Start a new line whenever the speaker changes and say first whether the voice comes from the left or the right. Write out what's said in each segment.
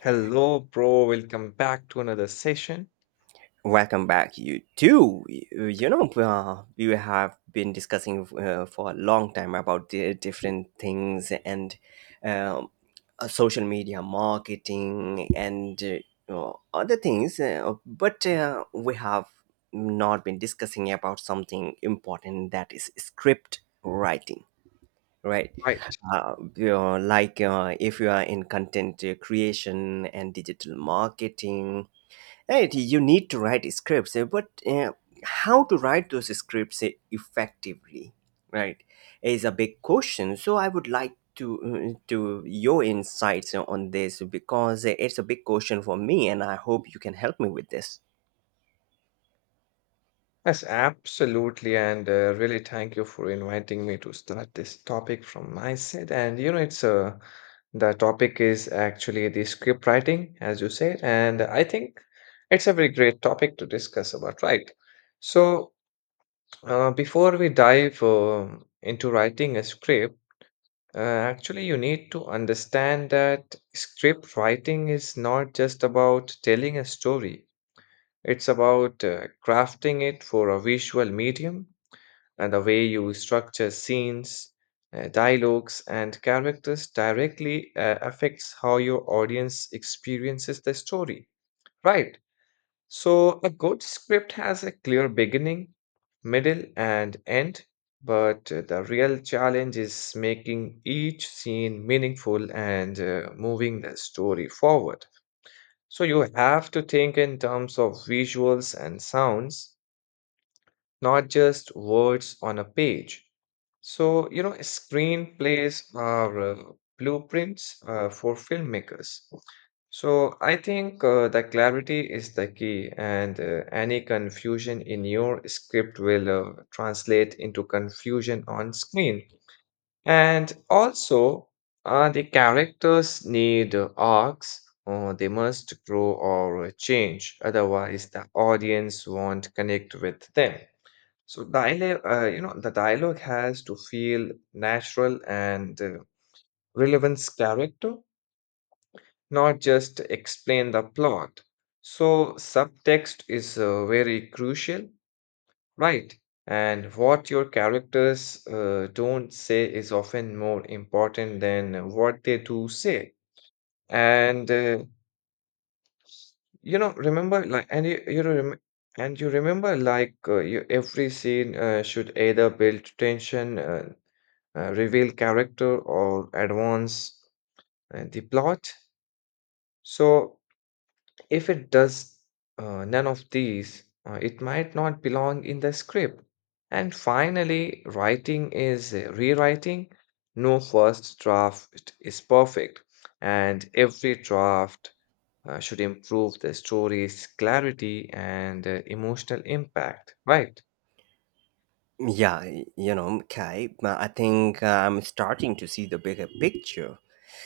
left: Hello, bro. Welcome back to another session.
right: Welcome back, you too. You know, we have been discussing for a long time about the different things and um, social media marketing and other things, but we have not been discussing about something important that is script writing, right?
left: Right.
right: You know, like if you are in content creation and digital marketing, right, you need to write scripts, but how to write those scripts effectively, right, is a big question. So I would like to your insights on this because it's a big question for me, and I hope you can help me with this.
left: Yes, absolutely. And really thank you for inviting me to start this topic from my side. And you know, it's the topic is actually the script writing, as you said. And I think it's a very great topic to discuss about, right? So, before we dive into writing a script, actually, you need to understand that script writing is not just about telling a story, it's about crafting it for a visual medium, and the way you structure scenes, dialogues, and characters directly affects how your audience experiences the story. Right. So, a good script has a clear beginning, middle, and end, but the real challenge is making each scene meaningful and moving the story forward. So, you have to think in terms of visuals and sounds, not just words on a page. So, you know, screenplays are blueprints for filmmakers. So, I think the clarity is the key, and any confusion in your script will translate into confusion on screen. And also, the characters need arcs, or they must grow or change; otherwise, the audience won't connect with them. So dialogue, you know, the dialogue has to feel natural and relevance character, not just explain the plot. So subtext is very crucial, right? And what your characters don't say is often more important than what they do say. And you know, remember like, and you rem and you remember like you, every scene should either build tension, reveal character, or advance the plot. So, if it does none of these, it might not belong in the script. And finally, writing is rewriting. No first draft is perfect, and every draft should improve the story's clarity and emotional impact, right?
right: Yeah, you know, Kai, I think I'm starting to see the bigger picture.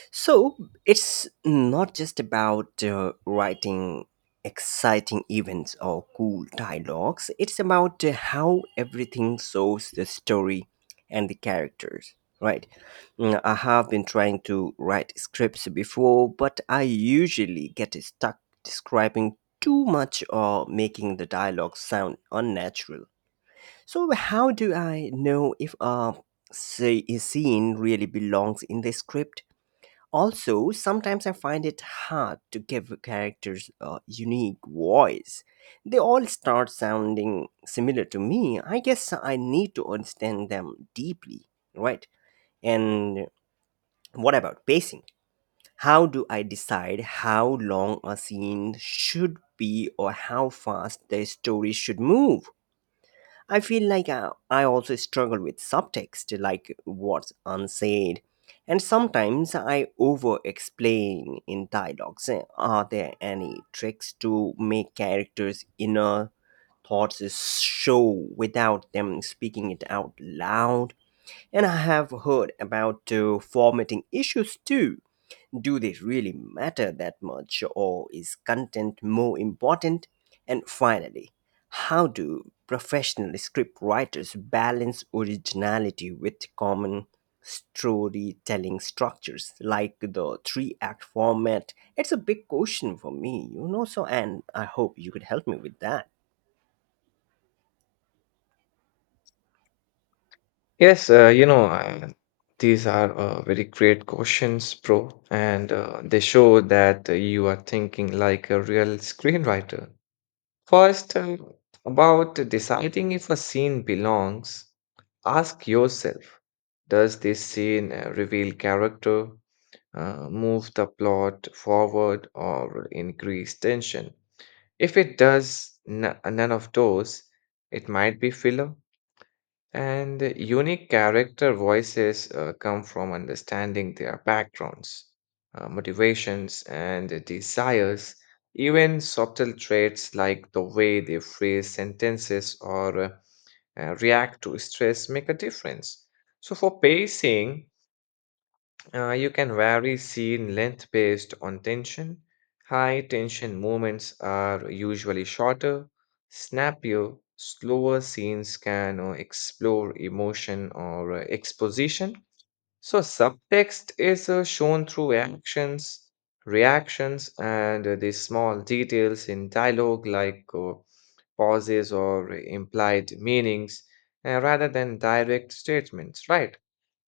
right: So it's not just about writing exciting events or cool dialogues, it's about how everything shows the story and the characters. Right. Mm, I have been trying to write scripts before, but I usually get stuck describing too much or making the dialogue sound unnatural. So, how do I know if a, say, a scene really belongs in the script? Also, sometimes I find it hard to give characters a unique voice. They all start sounding similar to me. I guess I need to understand them deeply, right? And what about pacing? How do I decide how long a scene should be or how fast the story should move? I feel like I also struggle with subtext, like what's unsaid. And sometimes I over explain in dialogues. Are there any tricks to make characters' inner thoughts show without them speaking it out loud? And I have heard about formatting issues too, do they really matter that much, or is content more important? And finally, how do professional script writers balance originality with common storytelling structures like the three act format? It's a big question for me, you know, so, and I hope you could help me with that.
left: Yes, these are very great questions, bro, and they show that you are thinking like a real screenwriter. First, about deciding if a scene belongs, ask yourself, does this scene reveal character, move the plot forward, or increase tension? If it does none of those, it might be filler. And unique character voices come from understanding their backgrounds, motivations, and desires, even subtle traits like the way they phrase sentences or react to stress make a difference. So, for pacing, you can vary scene length based on tension. High tension moments are usually shorter, snappier; slower scenes can explore emotion or exposition. So, subtext is shown through actions, reactions, and the small details in dialogue like pauses or implied meanings, rather than direct statements, right?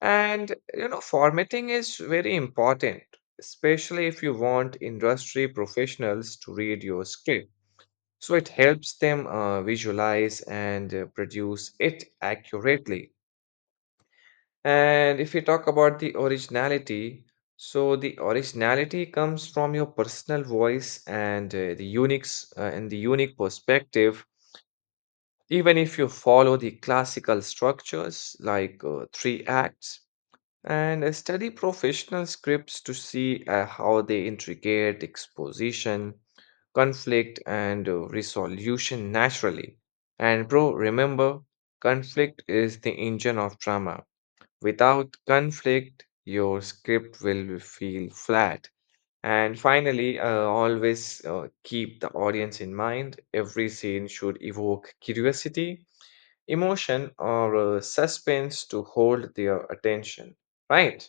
left: And you know, formatting is very important, especially if you want industry professionals to read your script. So, it helps them visualize and produce it accurately. And if you talk about the originality, so the originality comes from your personal voice and and the unique perspective. Even if you follow the classical structures like three acts, and study professional scripts to see how they integrate exposition, conflict, and resolution naturally. And bro, remember, conflict is the engine of drama. Without conflict, your script will feel flat. And finally, always keep the audience in mind. Every scene should evoke curiosity, emotion, or suspense to hold their attention, right?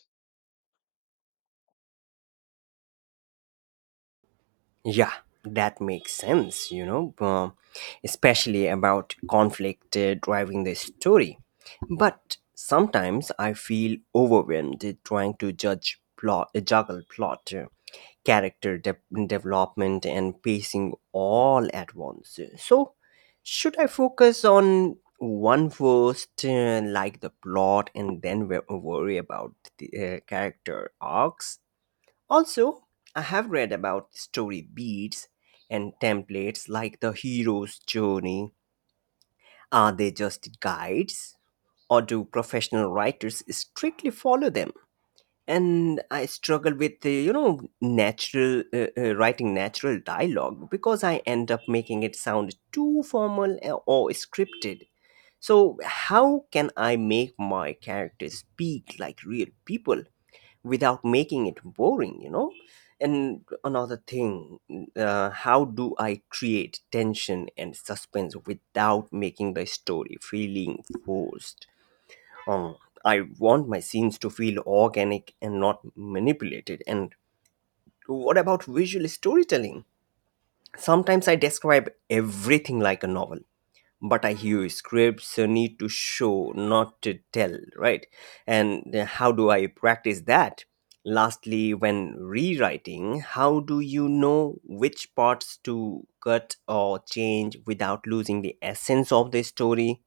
right: Yeah, that makes sense, you know, especially about conflict driving the story. But sometimes I feel overwhelmed trying to judge plot, juggle plot, character de- development, and pacing all at once. So, should I focus on one first, like the plot, and then worry about the character arcs? Also, I have read about story beats and templates like the hero's journey. Are they just guides or do professional writers strictly follow them? And I struggle with the, you know, natural writing natural dialogue because I end up making it sound too formal or scripted. So, how can I make my characters speak like real people without making it boring, you know? And another thing, how do I create tension and suspense without making the story feeling forced? um I want my scenes to feel organic and not manipulated. And what about visual storytelling? Sometimes I describe everything like a novel, but I hear scripts need to show, not to tell, right? And how do I practice that? Lastly, when rewriting, how do you know which parts to cut or change without losing the essence of the story?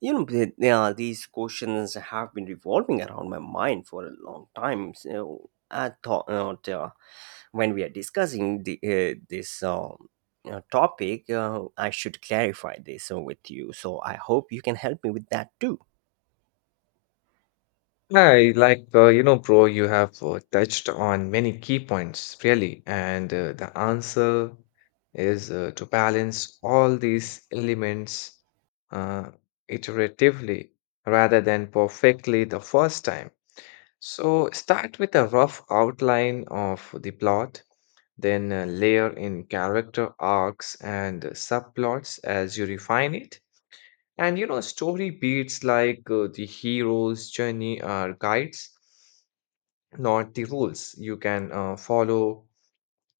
right: You know, yeah, these questions have been revolving around my mind for a long time. So I thought, uh, when we are discussing this topic, I should clarify this with you. So I hope you can help me with that too.
left: Hi, like, you know, Bro, you have touched on many key points, really. And the answer is to balance all these elements uh, iteratively rather than perfectly the first time. So start with a rough outline of the plot, then layer in character arcs and subplots as you refine it. And you know, story beats like the hero's journey are guides, not the rules. You can follow,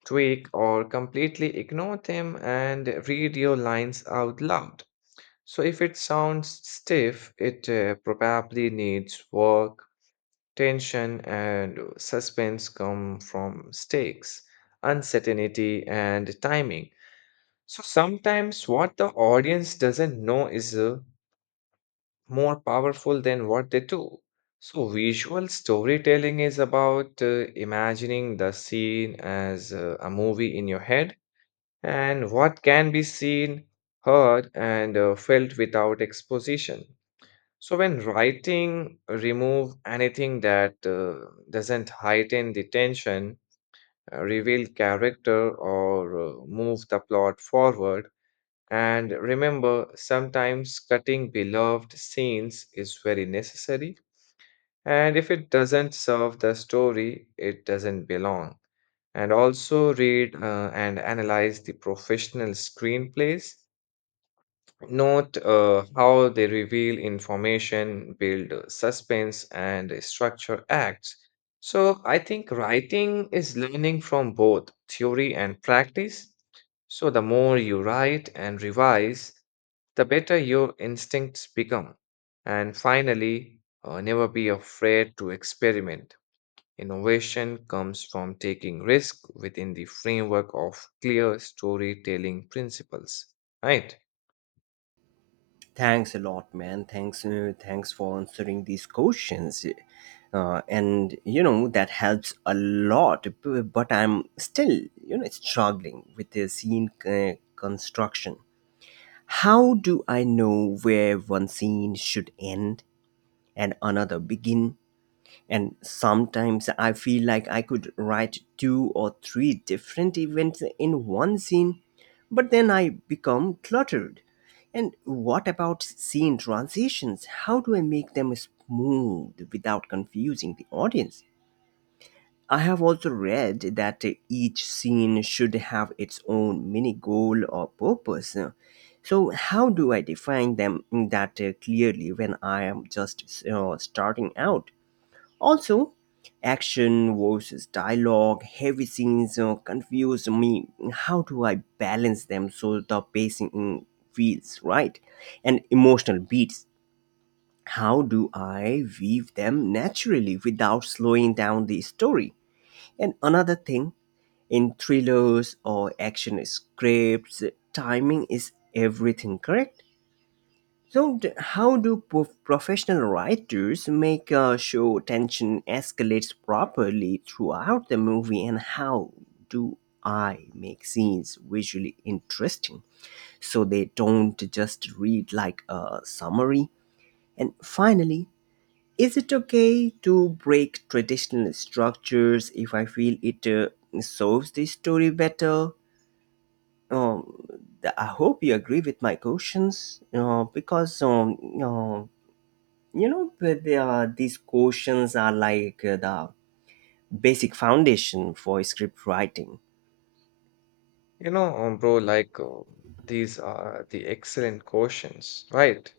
left: tweak, or completely ignore them, and read your lines out loud. So if it sounds stiff, it probably needs work. Tension and suspense come from stakes, uncertainty, and timing. So sometimes what the audience doesn't know is more powerful than what they do. So, visual storytelling is about imagining the scene as a movie in your head, and what can be seen, heard, and felt without exposition. So, when writing, remove anything that doesn't heighten the tension, reveal character, or move the plot forward, and remember, sometimes cutting beloved scenes is very necessary. And if it doesn't serve the story, it doesn't belong. And also read and analyze the professional screenplays. Note how they reveal information, build suspense, and structure acts. So I think writing is learning from both theory and practice. So the more you write and revise, the better your instincts become. And finally, never be afraid to experiment. Innovation comes from taking risk within the framework of clear storytelling principles. Right?
right: Thanks a lot, man. Thanks, thanks for answering these questions, and you know that helps a lot. But I'm still, you know, struggling with the scene construction. How do I know where one scene should end and another begin? And sometimes I feel like I could write two or three different events in one scene, but then I become cluttered. And what about scene transitions? How do I make them smooth without confusing the audience? I have also read that each scene should have its own mini goal or purpose. So, how do I define them that clearly when I am just starting out? Also, action versus dialogue, heavy scenes confuse me. How do I balance them so the pacing, feels right? And emotional beats, how do I weave them naturally without slowing down the story? And another thing, in thrillers or action scripts, timing is everything, correct? So, professional writers make sure tension escalates properly throughout the movie, and how do I make scenes visually interesting so they don't just read like a summary? And finally, is it okay to break traditional structures if I feel it solves the story better? Um, I hope you agree with my questions because you know, but there are, these questions are like the basic foundation for script writing.
left: You know, bro, like These are the excellent questions, right?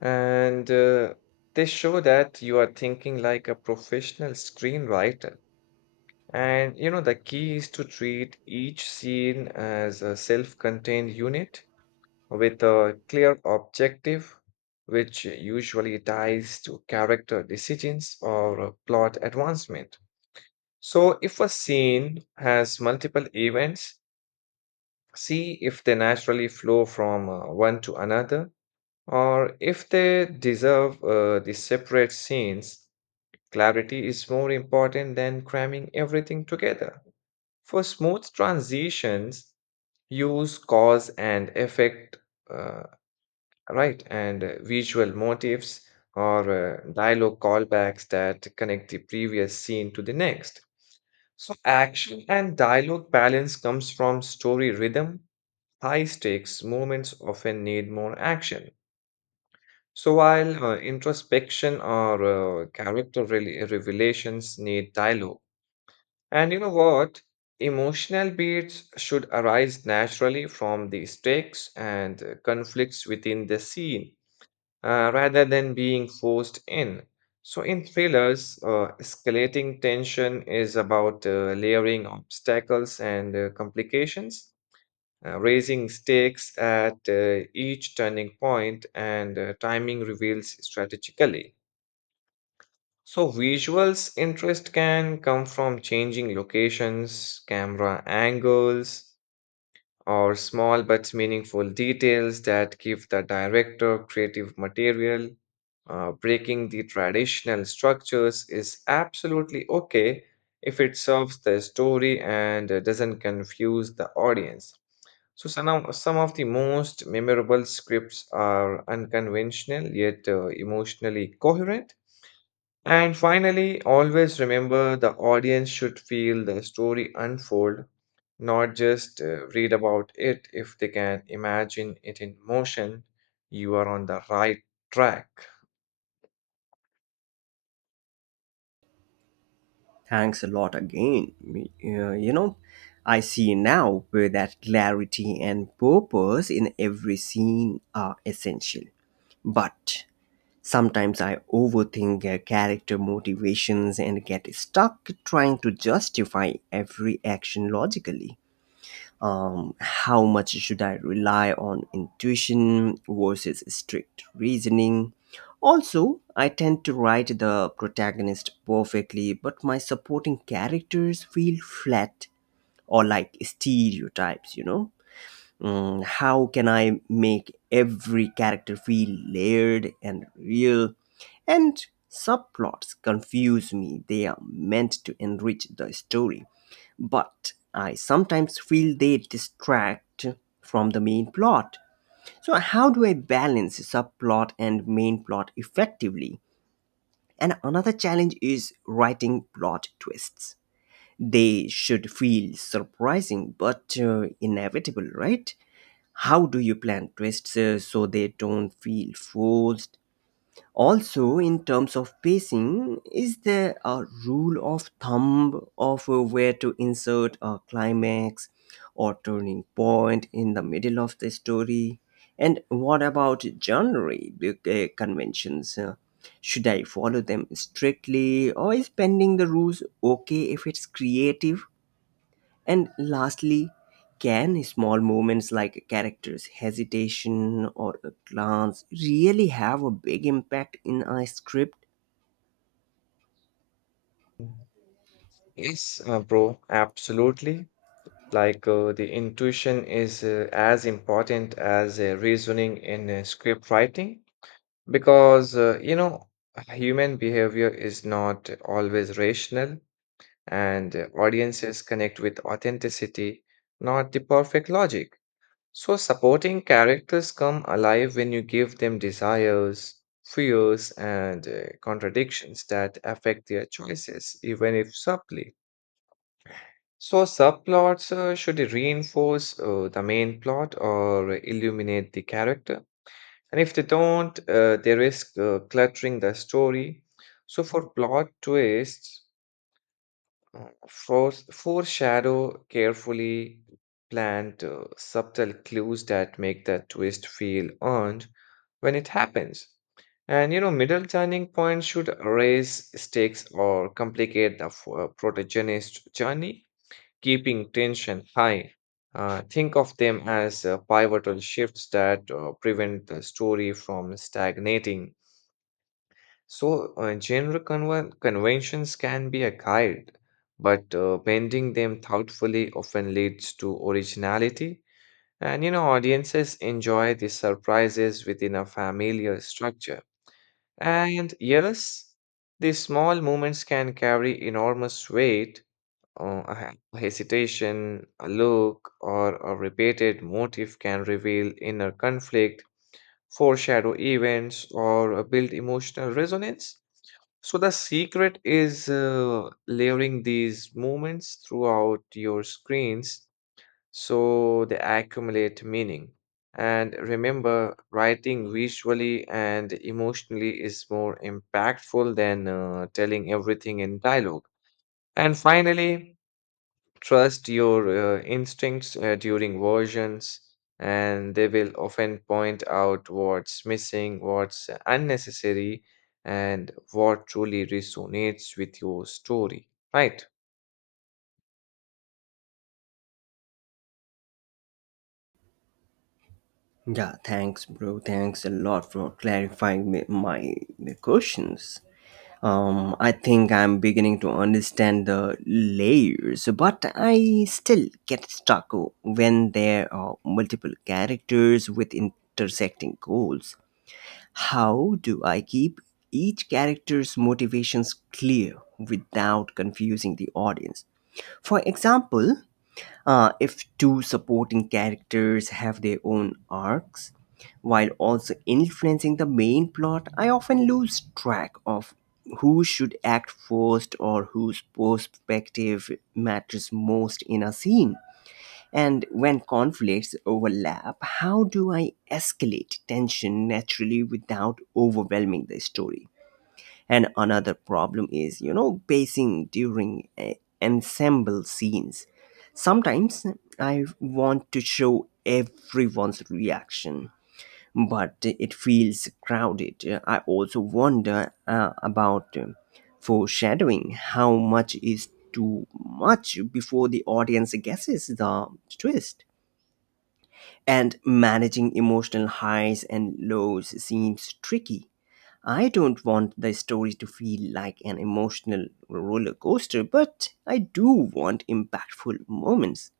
left: And they show that you are thinking like a professional screenwriter. And you know, the key is to treat each scene as a self contained unit with a clear objective, which usually ties to character decisions or plot advancement. So, if a scene has multiple events, see if they naturally flow from one to another, or if they deserve the separate scenes. Clarity is more important than cramming everything together. For smooth transitions, use cause and effect, uh, right? And visual motifs or dialogue callbacks that connect the previous scene to the next. So, action and dialogue balance comes from story rhythm. High stakes moments often need more action. So, while introspection or revelations need dialogue. And you know what? Emotional beats should arise naturally from the stakes and conflicts within the scene, rather than being forced in. So, in thrillers, escalating tension is about layering obstacles and complications, raising stakes at each turning point, and timing reveals strategically. So, visuals interest can come from changing locations, camera angles, or small but meaningful details that give the director creative material. Breaking the traditional structures is absolutely okay if it serves the story and doesn't confuse the audience. So, some of the most memorable scripts are unconventional yet emotionally coherent. And finally, always remember the audience should feel the story unfold, not just read about it. If they can imagine it in motion, you are on the right track.
right: Thanks a lot again, you know, I see now where that clarity and purpose in every scene are essential, but sometimes I overthink character motivations and get stuck trying to justify every action logically. How much should I rely on intuition versus strict reasoning? Also, I tend to write the protagonist perfectly, but my supporting characters feel flat or like stereotypes, you know? Mm, how can I make every character feel layered and real? And subplots confuse me, they are meant to enrich the story, but I sometimes feel they distract from the main plot. So, how do I balance subplot and main plot effectively? And another challenge is writing plot twists. They should feel surprising but inevitable, right? How do you plan twists so they don't feel forced? Also, in terms of pacing, is there a rule of thumb of where to insert a climax or turning point in the middle of the story? And what about genre conventions? Should I follow them strictly, or is bending the rules okay if it's creative? And lastly, can small moments like a character's hesitation or a glance really have a big impact in a script?
left: Yes, bro, absolutely. The intuition is as important as reasoning in script writing, because you know, human behavior is not always rational, and audiences connect with authenticity, not the perfect logic. So, supporting characters come alive when you give them desires, fears, and contradictions that affect their choices, even if subtly. So, subplots should reinforce the main plot or illuminate the character. And if they don't, they risk cluttering the story. So, for plot twists, foreshadow carefully planned subtle clues that make that twist feel earned when it happens. And you know, middle turning points should raise stakes or complicate the protagonist's journey, keeping tension high. Think of them as pivotal shifts that prevent the story from stagnating. So, conventions can be a guide, but bending them thoughtfully often leads to originality. And you know, audiences enjoy the surprises within a familiar structure. And yes, these small moments can carry enormous weight. A hesitation, a look, or a repeated motif can reveal inner conflict, foreshadow events, or build emotional resonance. So the secret is layering these moments throughout your screens so they accumulate meaning. And remember, writing visually and emotionally is more impactful than telling everything in dialogue. And finally, trust your instincts during versions, and they will often point out what's missing, what's unnecessary, and what truly resonates with your story, right?
right: Yeah, thanks, bro. Thanks a lot for clarifying my questions. I think I'm beginning to understand the layers, but I still get stuck when there are multiple characters with intersecting goals. How do I keep each character's motivations clear without confusing the audience? For example, if two supporting characters have their own arcs, while also influencing the main plot, I often lose track of who should act first or whose perspective matters most in a scene. And when conflicts overlap, how do I escalate tension naturally without overwhelming the story? And another problem is, you know, pacing during ensemble scenes. Sometimes I want to show everyone's reaction, but it feels crowded. I also wonder about foreshadowing, how much is too much before the audience guesses the twist? And managing emotional highs and lows seems tricky. I don't want the story to feel like an emotional roller coaster, but I do want impactful moments.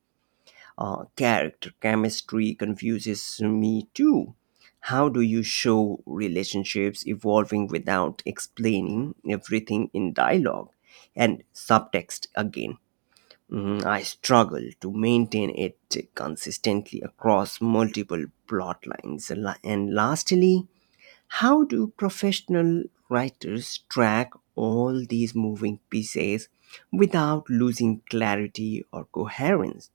right: Character chemistry confuses me too. How do you show relationships evolving without explaining everything in dialogue and subtext again? Mm, I struggle to maintain it consistently across multiple plot lines. And lastly, how do professional writers track all these moving pieces without losing clarity or coherence?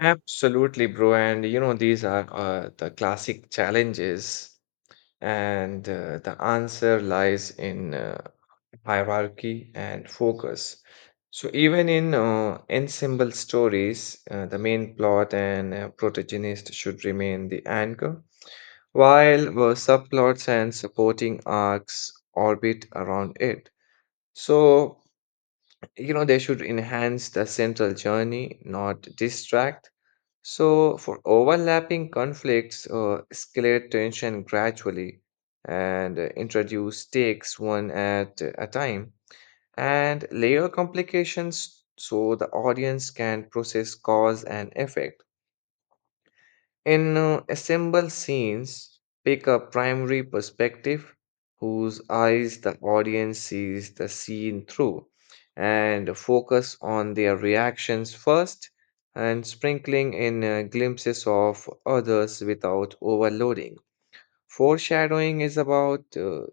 left: Absolutely, bro. And you know, these are the classic challenges. And the answer lies in hierarchy and focus. So, even in ensemble stories, the main plot and protagonist should remain the anchor, while subplots and supporting arcs orbit around it. So, you know, they should enhance the central journey, not distract. So for overlapping conflicts, escalate tension gradually, and introduce stakes one at a time, and layer complications so the audience can process cause and effect. In assembled scenes, pick a primary perspective whose eyes the audience sees the scene through, and focus on their reactions first, and sprinkling in glimpses of others without overloading. Foreshadowing is about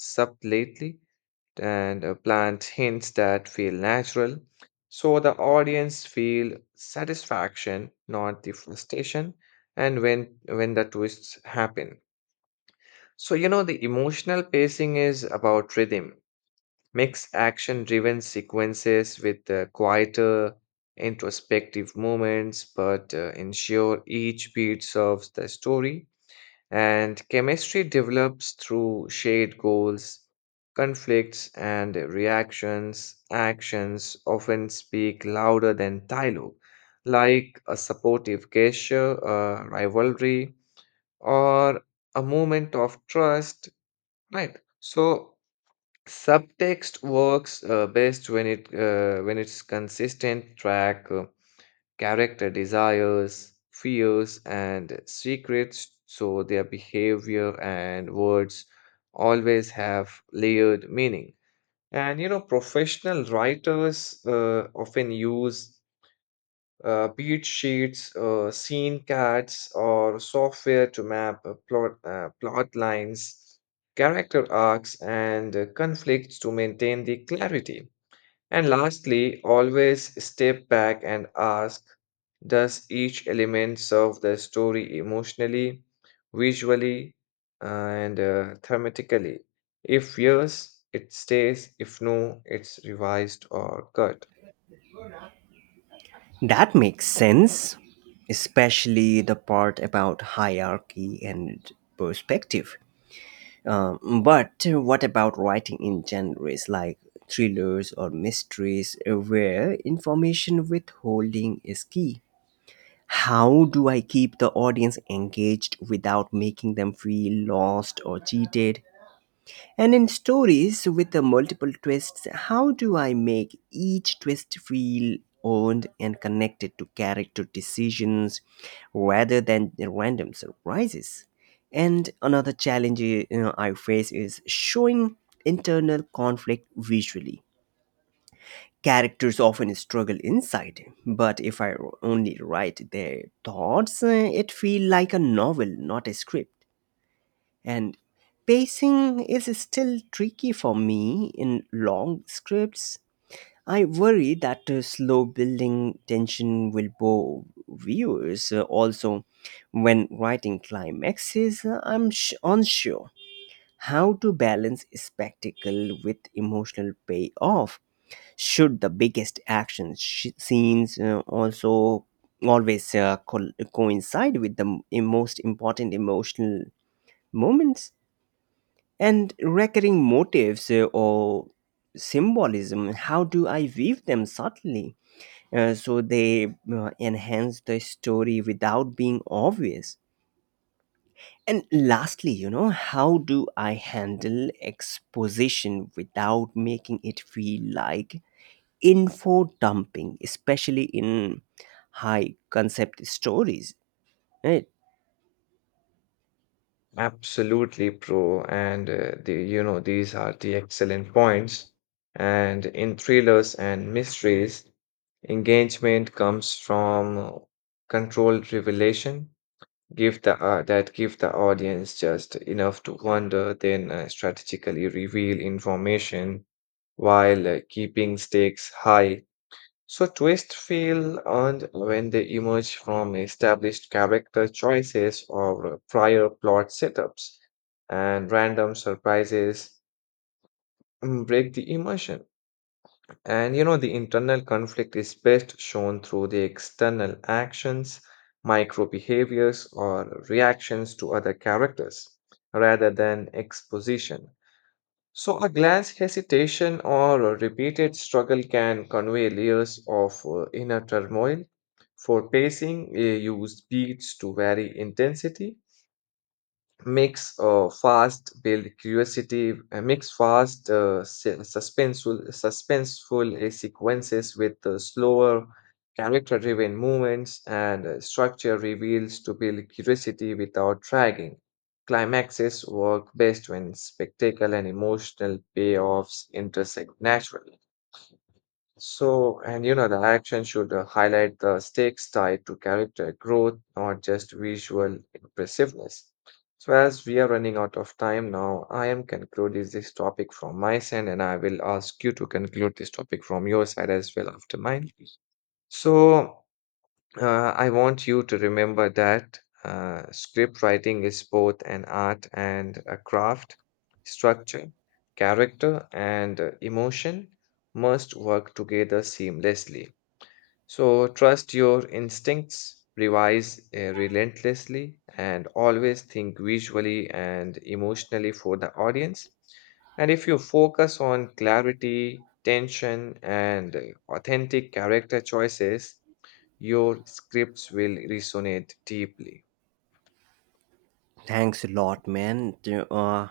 left: subtlety, and plant hints that feel natural so the audience feel satisfaction, not the frustration, and when the twists happen. So you know, the emotional pacing is about rhythm. Mix action driven sequences with quieter introspective moments, but ensure each beat serves the story. And chemistry develops through shared goals, conflicts, and reactions. Actions often speak louder than dialogue, like a supportive gesture, a rivalry, or a moment of trust. Right. So subtext works best when it's consistent. Track character desires, fears, and secrets, so their behavior and words always have layered meaning. And you know, professional writers often use beat sheets, scene cards, or software to map plot lines, character arcs, and conflicts to maintain the clarity. And lastly, always step back and ask, does each element serve the story emotionally, visually, and thematically? If yes, it stays. If no, it's revised or cut.
right: That makes sense, especially the part about hierarchy and perspective. But what about writing in genres like thrillers or mysteries where information withholding is key? How do I keep the audience engaged without making them feel lost or cheated? And in stories with the multiple twists, how do I make each twist feel owned and connected to character decisions rather than random surprises? And another challenge, you know, I face is showing internal conflict visually. Characters often struggle inside, but if I only write their thoughts, it feels like a novel, not a script. And pacing is still tricky for me in long scripts. I worry that slow building tension will bore viewers. Also, when writing climaxes, unsure how to balance spectacle with emotional payoff. Should the biggest action scenes also always coincide with the most important emotional moments? And recurring motifs or symbolism, how do I weave them subtly so they enhance the story without being obvious? And lastly, you know, how do I handle exposition without making it feel like info dumping, especially in high concept stories? Right?
left: Absolutely, pro. And the you know, these are the excellent points. And in thrillers and mysteries, engagement comes from controlled revelation. Give the uh, that give the audience just enough to wonder, then strategically reveal information while keeping stakes high. So twists feel earned when they emerge from established character choices or prior plot setups, and random surprises break the immersion. And you know, the internal conflict is best shown through the external actions, micro behaviors, or reactions to other characters, rather than exposition. So, a glance, hesitation, or a repeated struggle can convey layers of inner turmoil. For pacing, we use beats to vary intensity. Makes fast build curiosity makes fast se- suspenseful suspenseful sequences with slower character driven movements, and structure reveals to build curiosity without dragging. Climaxes work best when spectacle and emotional payoffs intersect naturally, so, and you know, the action should highlight the stakes tied to character growth, not just visual impressiveness. So, as we are running out of time now, I am concluding this topic from my side, and I will ask you to conclude this topic from your side as well after mine. So, I want you to remember that script writing is both an art and a craft. Structure, character, and emotion must work together seamlessly. So trust your instincts, revise relentlessly, and always think visually and emotionally for the audience. And if you focus on clarity, tension, and authentic character choices, your scripts will resonate deeply.
right: Thanks a lot, man. Uh,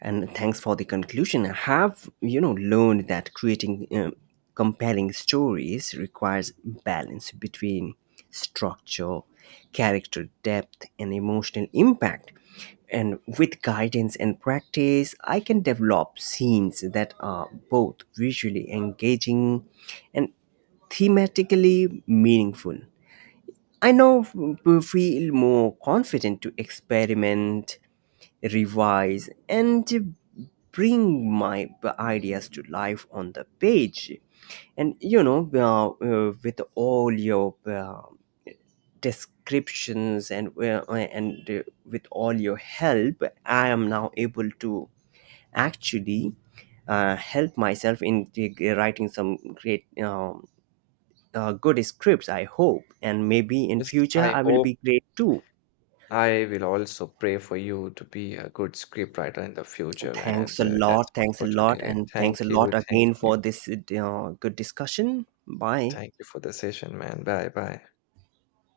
right: and thanks for the conclusion. I have, you know, learned that creating compelling stories requires balance between structure, character depth, and emotional impact. And with guidance and practice, I can develop scenes that are both visually engaging and thematically meaningful. I now feel more confident to experiment, revise, and bring my ideas to life on the page. And you know, with all your descriptions, and with all your help, I am now able to actually help myself in writing some great good scripts, I hope, and maybe in
left: Yes,
right: future
left: I
right: I will
left: hope
right: be great too.
left: I will also pray for you to be a good scriptwriter in the future.
right: Thanks
left: And
right: a
left: that's
right: lot.
left: all
right: Thanks a
left: for
right: lot.
left: today.
right: And thanks a lot again for this good discussion. Bye.
left: Thank you for the session, man. Bye bye.